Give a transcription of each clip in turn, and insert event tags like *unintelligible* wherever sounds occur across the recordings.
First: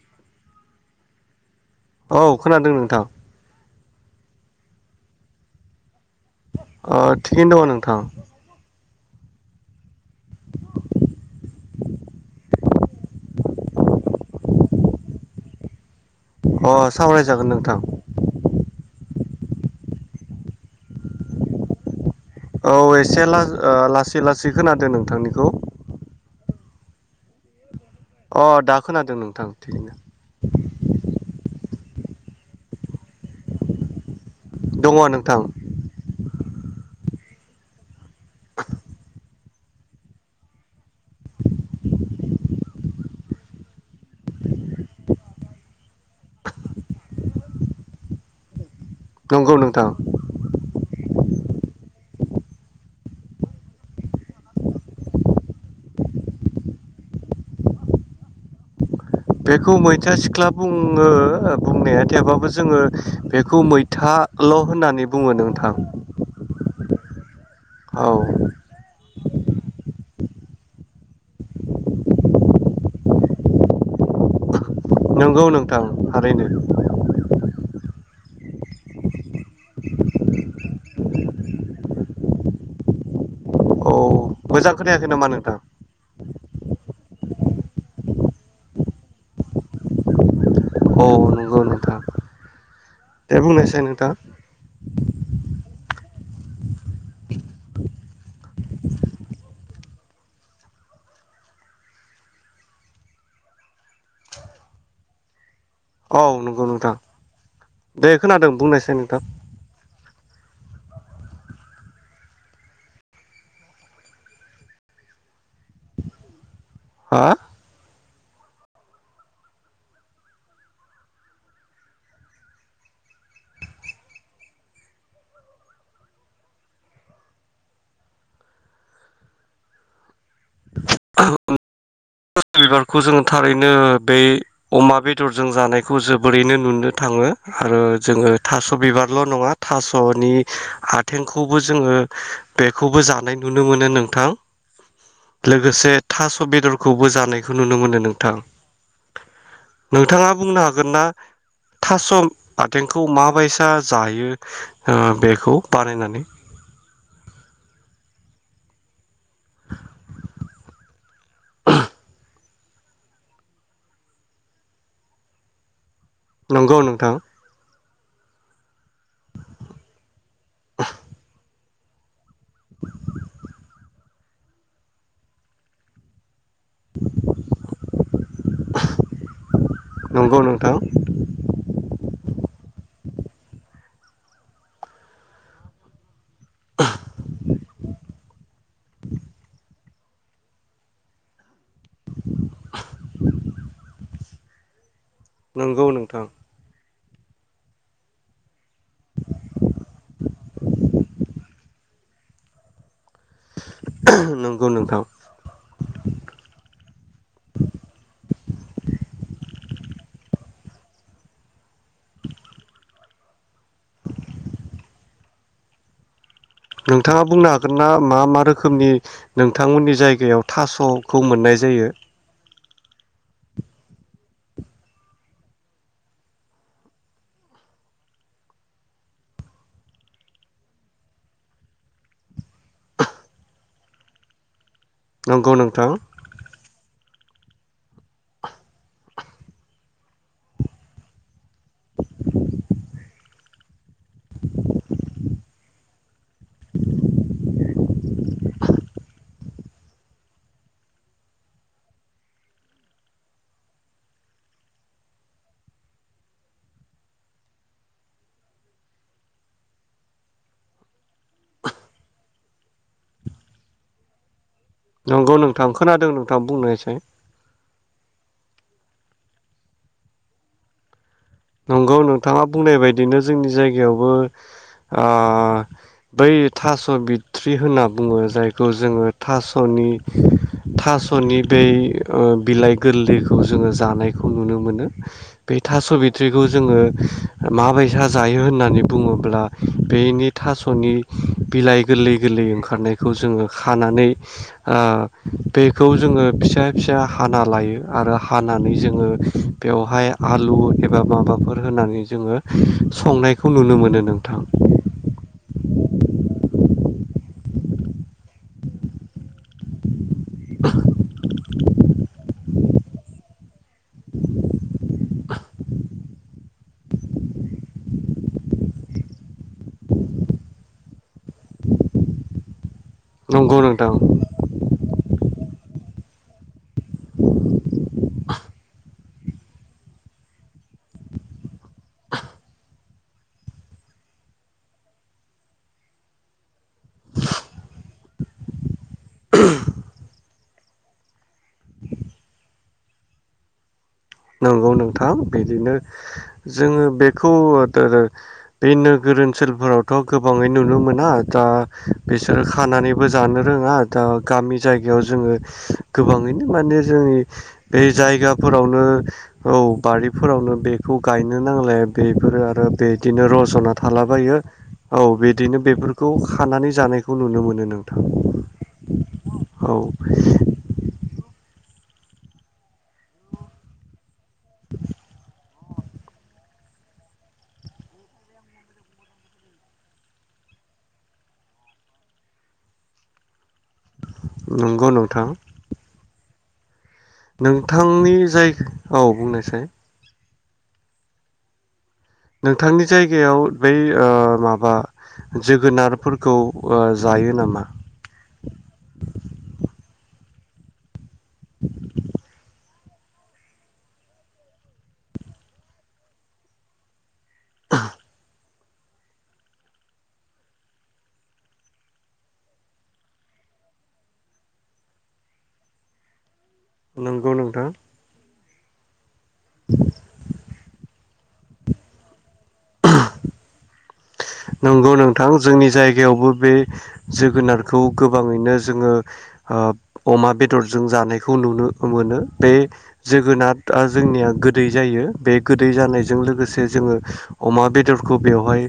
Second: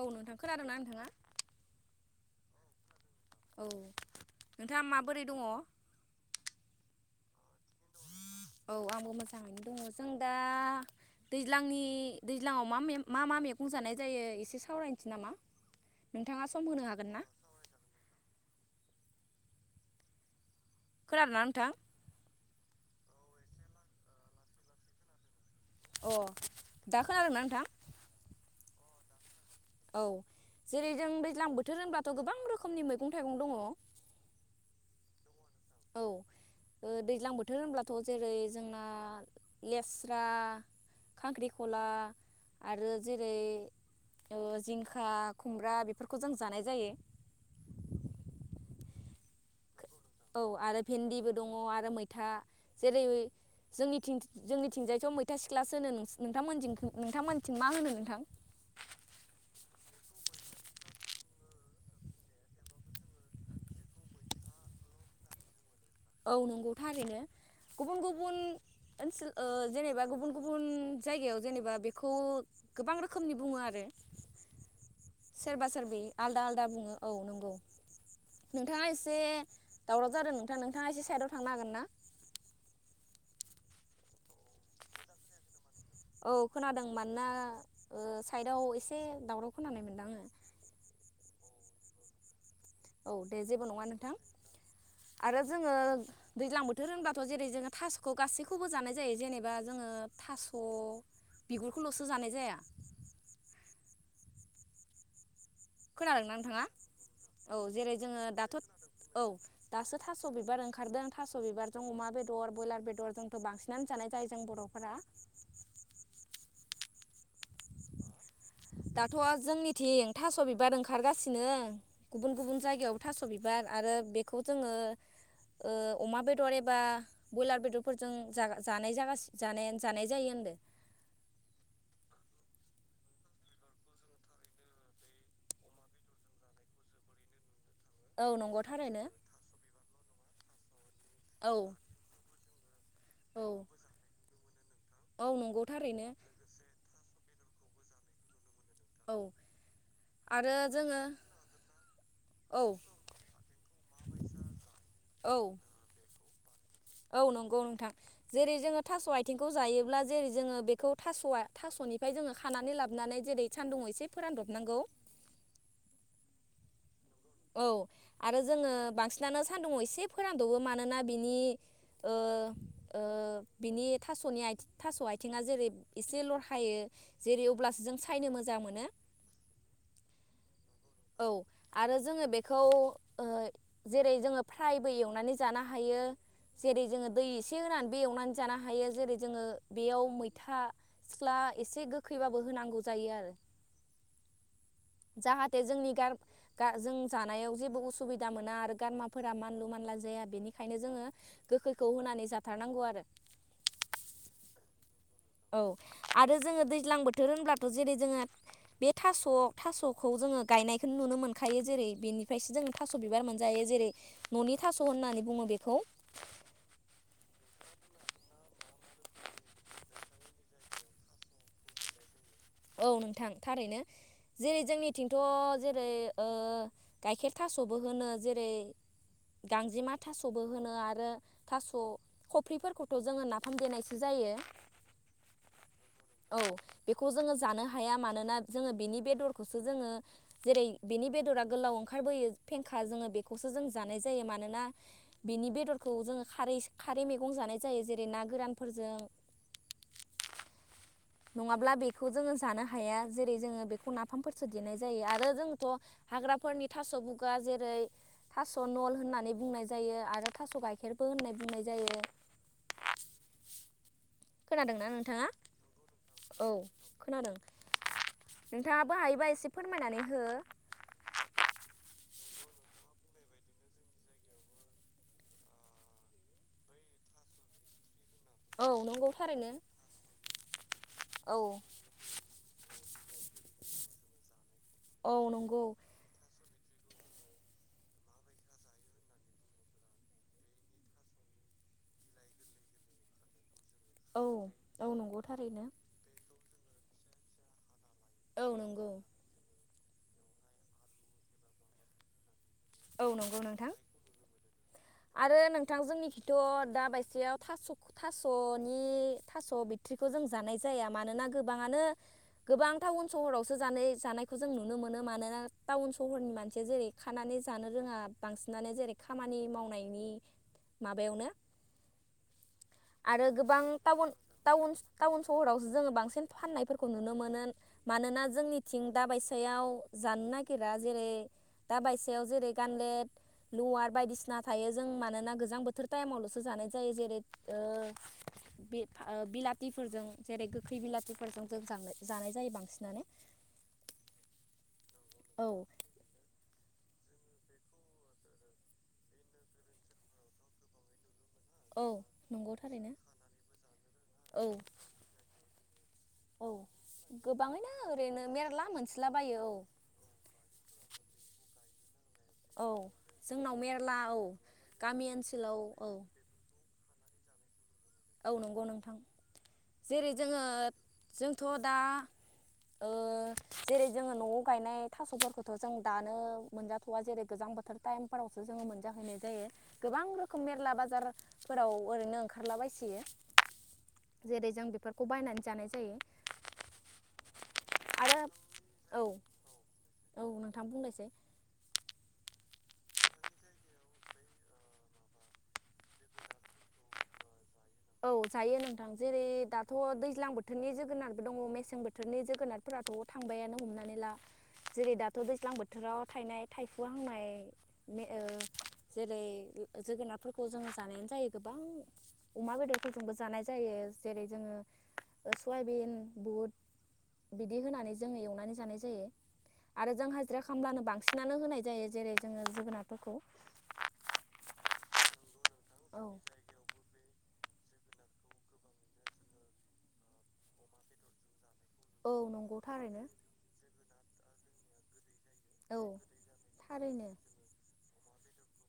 औ नोंथां खोनादों ना नोंथाङा औ खोनादों नोंथां औ नोंथाङा माबोरै दङ'? अ थिगैनो दङ' नोंथां औ आंबो मोजाङैनो दङ' जों दा दैज्लांनि दैज्लाङाव मा मे मा मा मैगं जानाय जायो एसे सावरायनोसै नामा? नोंथाङा सम अ होनो हागोन ना सावराय जागोन नोंथां खोनादोंना नोंथां? औ एसे ला ओ लासै लासै खोनादों नोंथांनिखौ अ दा खोनादोंना नोंथां? अ दा खोनादों नोंथां थिगैनो औ जेरै जों दैज्लां बो थोर होनबाथ' गोबां रोखोमनि मैगं थाइगं दङ' दङ' नोंथां औ ओ दैज्लां बोथोर होनब्लाथ' जेरै जोंना लेस्रा खांख्रिखला आरो जेरै ओ जिंखा खुमब्रा बेफोरखौ जों जानाय जायो नंगौ नोंथां औ आरो भेन्दिबो दङ' आरो मैथा जेरै जोंनिथिं-जोंनिथिंजायथ' मैथा सिख्लासो होनो नोंथांमोनथि-नोंथांमोनथिं मा होनो नोंथां? बेखौ मैथा सिख्ला बुङो बुंनाया थेबाबो जोङो बेखौ मैथाल' होननानै बुङो नोंथां औ नंगौ थारैनो गुबुन औ गुबुन ओनसोल ओ जेनेबा गुबुन गुबुन जायगायाव जेनेबा बेखौ गोबां रोखोमनि बुङो आरो नंगौ सोरबा नोंथां सोरबि आलदा थारैनो आलादा बुङो औ नंगौ नोंथाङा एसे दावराव जादों नोंथाङा नों नोंथाङा एसे साइदाव थांनो हागोनना? औ मोजां खोनायाखै नामा नोंथां? औ खोनादों मानोना ओ साइदाव एसे दावराव खोनानाय मोनदों आङो औ नंगौ नोंथां औ दे जेबो बुंनायसाय नङा नोंथां आरो जोङो दैज्लां बोथोर होनबाथ' जेरै जोङो थास'खौ गासैखौबो जानाय जायो जेनेबा जोङो थास' बिगुरखौल'सो जानाय जाया औ खोनादोंना नोंथाङा? नंगौ नोंथां औ जेरै दे जोङो खोनादों दाथ' बुंनायसाय नोंथां औ दासो थास' बिबार ओंखारदों थास' बिबारजों अमा बेदर ब्रयलार बेदर जोंथ' बांसिनानो जानाय जायो जों बर'फोरा। हो। दाथ' जोंनिथिं थास' बिबार ओंखारगासिनो गुबुन गुबुन जायगायाव थास' बिबार आरो बेखौ जोङो ओ अमा बेदर एबा ब्रयलार बेदरफोरजों जा-जानाय जागा जानायानो जायो होनदों। बिबारखौ जों थारैनो बे अमा बेदरजों जानायखौ जोबोरैनो नुनो थाङो। आरो औ जोङो नंगौ थास' थारैनो बिबारल' नङा थास' नि खा थेंखौबो औ जोङो खौबो जानाय नुनो औ मोनो नोंथां औ नंगौ लोगोसे थारैनो थास' बेदरखौबो जा नायखौ नुनो मोनो नोंथां। औ नोंथाङा आरो बुंनो जोङो हागोनना? थास' औ आथेंखौ माबायसा जायो ओ औ बेखौ बानायनानै। औ नंगौ नोंथां जेरै जोङो थास' आथिंखौ जायोब्ला जेरै जोङो बेखौ थास'आ थास'निफ्राय जोङो खानानै लाबोनानै जेरै सानदुङाव एसे फोरानदबनांगौ। नंगौ नोंथां। औ आरो जोङो बांसिनानो सान्दुंङाव एसे फोरानदबो मानोना बिनि ओ ओ बिनि थास'नि थास' आथिङा जेरै एसे ल। जायों जेरै जों अब्लासो सायनो मोजां मोनो नंगौ नोंथां औ आरो। बेखौ ओ जेरै जोङो फ्रायबो एवनानै जानो हायो। जेरै जोङो दै एसे होनानैबो एवनानै जाना हायो जेरै जोङो बेयाव मैथा सिख्ला एसे गोखैबाबो होनांगौ जायो आरो जाहाथे नंगौ जोंनि गार नोंथां जों जानायाव जेबो उसुबिदा मोना आरो गारमाफोरा मानलु मानला जाया बेनिखायनो जोङो गोखैखौ होनानै जाथारनांगौ आरो। नंगौ नोंथां। औ आरो जोङो दैज्लां बोथोर होनब्लाथ' जेरै जोङो बे थास' थास'खौ जोङो गायनायखौनो नुनो मोनखायो जेरै बेनिफ्रायसो जोंङो थास' बिबार मोनजायो जेरै न'नि थास' होननानै बुङो बेखौ। नोंथाङा बुंनो हागोनना मा मा रोखोमनि नोंथांमोननि जायगायाव थास'खौ मोननाय जायो। औ नोंथां थारैनो जेरै जोंनिथिंथ' जेरै गाइखेर थास'बो होनो जेरै गांजेमा थास'बो होनो आरो थास' खफ्रिफोरखौथ' जोङो नाफाम देनायसो जायो। नंगौ नोंथां। औ बेखौ खौ जानो हाया मानोना जों बिनि बेदरखौसो जों जेरै बेदरा गोलाव ओंखारबोयो फेंखा जोङो बेखौ खौ जों जानाय जायो मानोना बिनि बेदरखौ जोङो खारैस खारै मैगं जानाय जायो जेरै ना गोरानफोरजों। नङाब्ला बेखौ जोङो जानो हाया जेरै जोङो बेखौ नाफामफोरसो देनाय जायो आरो जोंथ' हाग्राफोरनि थास' बुगा जेरै थास' नल होननानै बुंनाय जायो आरो थास' गाइखेरबो होननानै बुंनाय जायो। खोनादोंना नोंथाङा नंगौ नोंथां खोनादों। नोंथां औ बुंनायसाय खोनादों। नोंथाङाबो हायोबा एसे फोरमायनानै हो। नंगौ नोंथाङा बुंनाय बायदिनो जोंनि जायगायावबो आ बै थास' बिथ्रि होनना बुङो औ जायखौ जोङो नंगौ थारैनो थास'नि थास'नि औ बै ओ बिलाइ गोरलैखौ जोङो जानायखौ नुनो मोनो। मोनो औ बे नंगौ थास'बि बेखौ जोङो माबाय जायो होननानै बुङोब्ला बेनि थास'नि बिलाइ गोरलै गोरलै ओंखारनायखौ जोङो खानानै औ आ औ नंगौ थारैनो बेखौ जोङो फिसा फिसा हाना लायो आरो औ हानानै नंगौ जोङो बेवहाय आलु ओ माबाफोर होनानै जोङो औ नंगौ संनायखौ नोंथां नुनो मोनो नोंथां आरो नोंथां जोंनिखिथ' दा बायसेयाव थास' थास'नि थास' बिथट्रि जों जानाय जाया मानोना गोबां आनो गोबां टाउन सोहोरावसो जानाय जानायखौ जों नुनो मोनो मानोना टाउन सोहोरनि मानसिया जेरै खानानै जानो रोङा बांसिनानो जेरै खामानि मावनायनि माबायावनो आरो नंगौ गोबां नोंथां टाउन सहरावसो जोङो बांसिन फाननायफोरखौ नुनो मोनो मानोना जोंनिथिं दाबायसायाव जानो नागिरा जेरै दा सायाव जेरै गानलेट लुवार बायदिसिना थायो जों मानोना गोजां बोथोर टाइमावल'सो जानाय जायो जेरै बिलाथिफोरजों जेरै गोखै बिलाथिफोरजों जों जानाय जायो बांसिनानो औ औ नोंथ थाम औ बिदिनो जोङो बेखौ बे नोगोर ओनसोलफोरावथ' गोबाङै नुनो मोना दा औ बिसोरो नंगौ थारैनो खानानैबो जानो रोङा दा औ गामि जायगायाव जोङो गोबाङैनो औ माने जोंनि गोबाङैनो बे ओरैनो मेरला जायगाफोरावनो मोनसलाबायो औ बारिफोरावनो बेखौ गायनो नांलाया बेफोरो आरो औ बेदिनो जोंनाव रज'ना मेरला औ थालाबायो औ गामि ओनसोलाव बिदिनो औ बेफोरखौ खनानै जानायखौ नुनो मोनो नों औ नंगौ नोंथां जेरै जोङो जोंथ' दा जेरै जोङो न'आव गायनाय थ'फोरखौ थ' जों दानो मोनजाथ'वा जेरै गोजां बोथोर टाइमफोरावसो जोङो मोनजाहैनाय जायो गोबां रोखोम मेरला बाजारफोराव ओरैनो ओंखारलाबायसि *inaudible* जेरै जों नंगौ बेफोरखौ नोंथां बायनानै जानाय जायो नोंथांनि आरो जाय औ बुंनायसै औ नोंथां बुंलायसै नोंथांनि जायगायाव बै माबा जोगोनारफोरखौ जायो नामा औ जायो नोंथां जेरै दाथ' दैज्लां बोथोरनि जोगोनारबो दङ मेसें बोथोरनि जोगोनारफोराथ' थांबायानो हमनानै ला जेरै दाथ' दैज्लां बोथोराव थायनाय थायफु हांनाय नि ओ जेरै जोगोनारफोरखौ जोङो जानायानो जायो गोबां। अमा बेदरफोरजोंबो जानाय जायो जेरै जोङो सयाबिन नंगौ बुट बिदि नोंथां? होनानै जोङो एवनानै जानाय जायो। आरो जों हाजिरा खाम्लानो बां थिनानै होनाय जायो जेरै जोङो जोगोनारफोरखौ। नंगौ नोंथां। जोंनि औ जायगायावबो बे जोगोनार खौ गोबाङैनो जोङो अमा बेदरजों जानायखौ नुनो औ मोनो बे नंगौ थारैनो जोगोनादआ जोंनिया गोदै जायो। बे गोदै औ जानायजों लोगोसे जोङो थारैनो अमा बेदर बेखौ बेवहाय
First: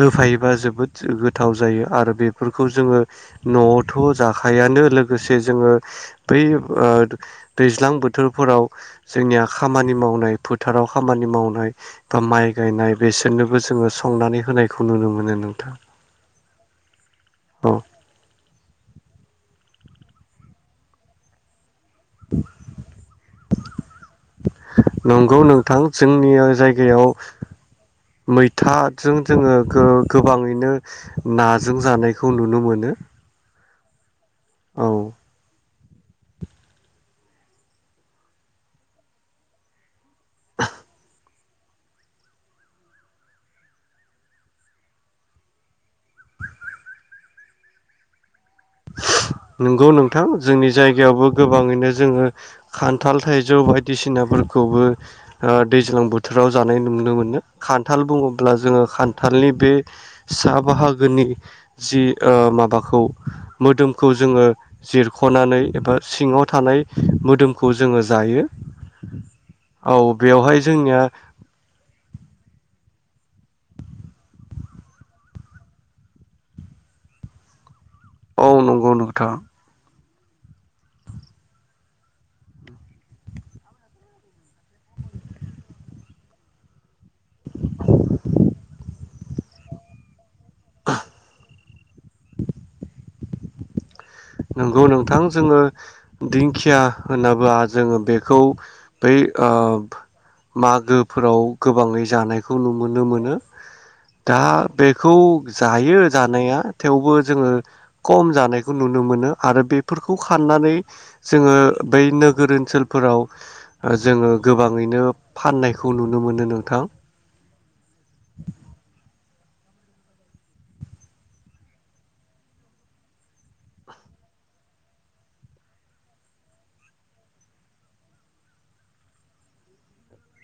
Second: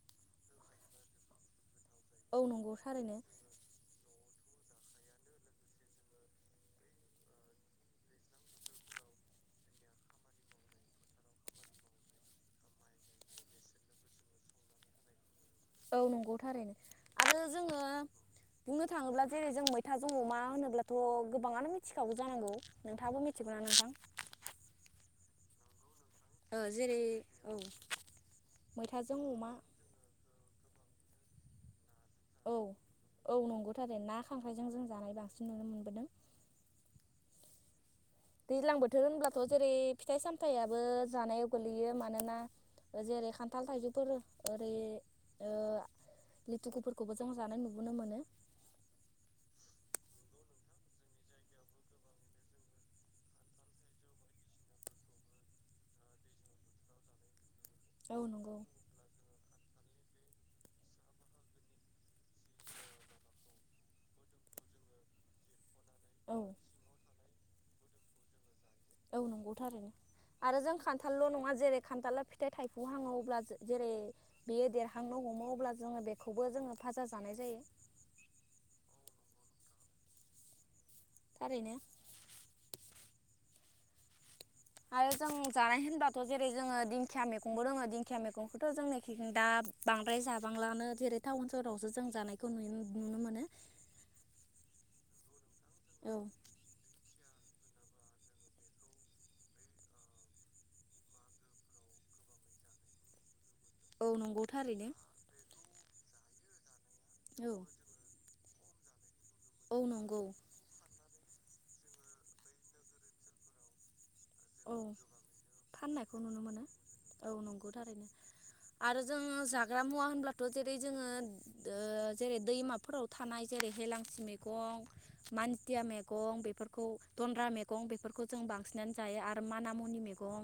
होफायोबा जोबोद गोथाव जायो। आरो औ बेफोरखौ नंगौ जोङो थारैनो न'आवथ' जाखायानो लोगोसे जोङो बै ओ दैज्लां बोथोरफोराव जोंनिया खामानि मावनाय फोथाराव खामानि मावनाय बा माइ गायनाय बेसोरनोबो जोङो संनानै होनाय खौ नुनो मोनो नों औ नंगौ थारैनो आरो औ जोङो बुंनो थाङोब्ला जेरै जों मै थाजों अमा होनोब्लाथ' गोबाङानो मिथिखागौ जानांगौ नोंथाङाबो मिथिगौ ना नोंथां? गौ नोंथां। जोंनि ओ जेरै जायगायाव औ मैथाजों जोङो गोगोम गोबाङैनो नाजों जानाय बेखौ औ नुनो मोनो। औ नंगौ थारै ना खांख्राइजों जों औ जानाय बांसिन नुनो मोनबोदों। दैज्लां बोथोर होनब्लाथ' जेरै फिथाइ सामथायाबो जानायाव गोग्लैयो मानोना जेरै खान्थाल थाइजौफोरो ओरै ओ लिथुक फोरखौबो जों जानाय नुबोनो मोनो। नंगौ नोंथां जोंनि जायगायावबो गोबाङैनो जोङो खान्थाल थाइजौ बायदिसिनाफोरखौबो ओ दैज्लां बोथोराव जानाय नुनो मोनो। खान्थाल औ बुङोब्ला नंगौ जोङो खान्थालनि बे सा बाहागोनि जि ओ माबाखौ मोदोमखौ जोङो जिरख'नानै एबा औ सिङाव थानाय मोदोमखौ जोङो जायो। औ नंगौ थारैनो औ बेवहाय आरो जों जोंनिया खान्थालल' नङा जेरै खान्थाला फिथाइ थाइ हुहांआव अब्ला जेरै बेयो देरहांनो हमो अब्ला जोङो बेखौबो जोङो फाजा जानाय जायो। औ नंगौ नोंथां। थारैनो। आरो जों जानाय होनबाथ' जेरै जोङो दिंखिया मैगंबो दोङो दिंखिया मैगंखौथ' जोंनिखि दा बांद्राय जा गोबां लानो जेरै टाउन सहरावसो जों जानायखौ नु नुनो मोनो। *inaudible* नंगौ नोंथां जोङो औ दिंखिया होनोबा जोङो बेखौ बै ओ मागोफोराव गोबाङै जानायखौ नुनो मोनो। औ दा नंगौ थारैनो बेखौ जायो जानाया। थेवबो औ जोङो खम जानाय *unintelligible* नुनो मोनो। आरो औ बेफोरखौ नंगौ खानानै जोङो बै नोगोर ओनसोलफोराव ओ जोङो औ गोबाङैनो फाननायखौ नुनो मोनो नोंथां। औ नंगौ ग्रा मुवा होनब्लाथ' जेरै जोङो ओ जेरै दैमाफोराव थानाय जेरै हेेलांसि मेगं, मान्थिया मेगं बेफोरखौ दन्द्रा मेगं बेफोरखौ जों बांसिनानो जायो आरो मानामुनि मेगं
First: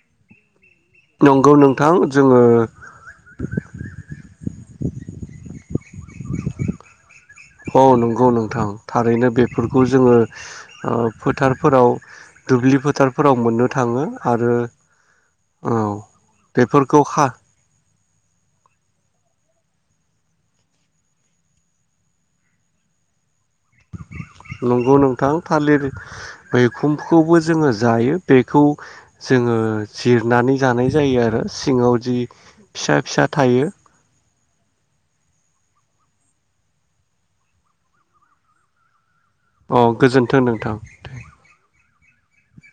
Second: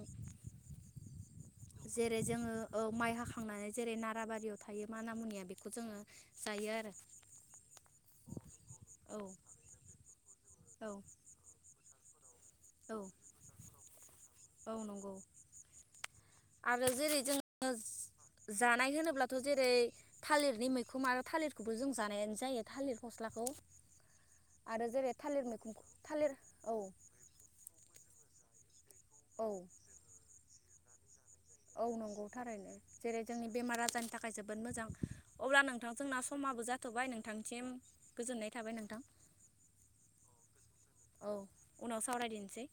नंगौ नोंथां जेरै जोङो औ माइ हाखांनानै जेरै नाराबारियाव थायो मानामुनिया बेखौ जोङो जायो आरो। औ नंगौ नोंथां औ थारैनो बेफोरखौ जोङो औ ओ फोथारफोराव दुब्लि औ फोथारफोराव मोननो थाङो। आरो औ नंगौ औ। आरो बेफोरखौ जेरै खा जों ओ जानाय होनोब्लाथ' जेरै थालिरनि मैखोम आरो थालिरखौबो जों जानायानो जायो थालिर फस्लाखौ। आरो नंगौ जेरै नोंथां मैखुनखौ थालिर थालिर औ मैखुनखौबो जोङो जायो बेखौ औ जोङो जिरनानै जानाय जायो आरो औ सिङाव जि नंगौ थारैनो फिसा जेरै फिसा जोंनि थायो बेमार आजारनि थाखाय जो बोद मोजां। अब्ला नोंथां जोंना समाबो जाथ'बाय नोंथांसिम गोजोननाय थाबाय नोंथां। अ गोजोन्थों नोंथां। औ उनाव सावरायदिनसै।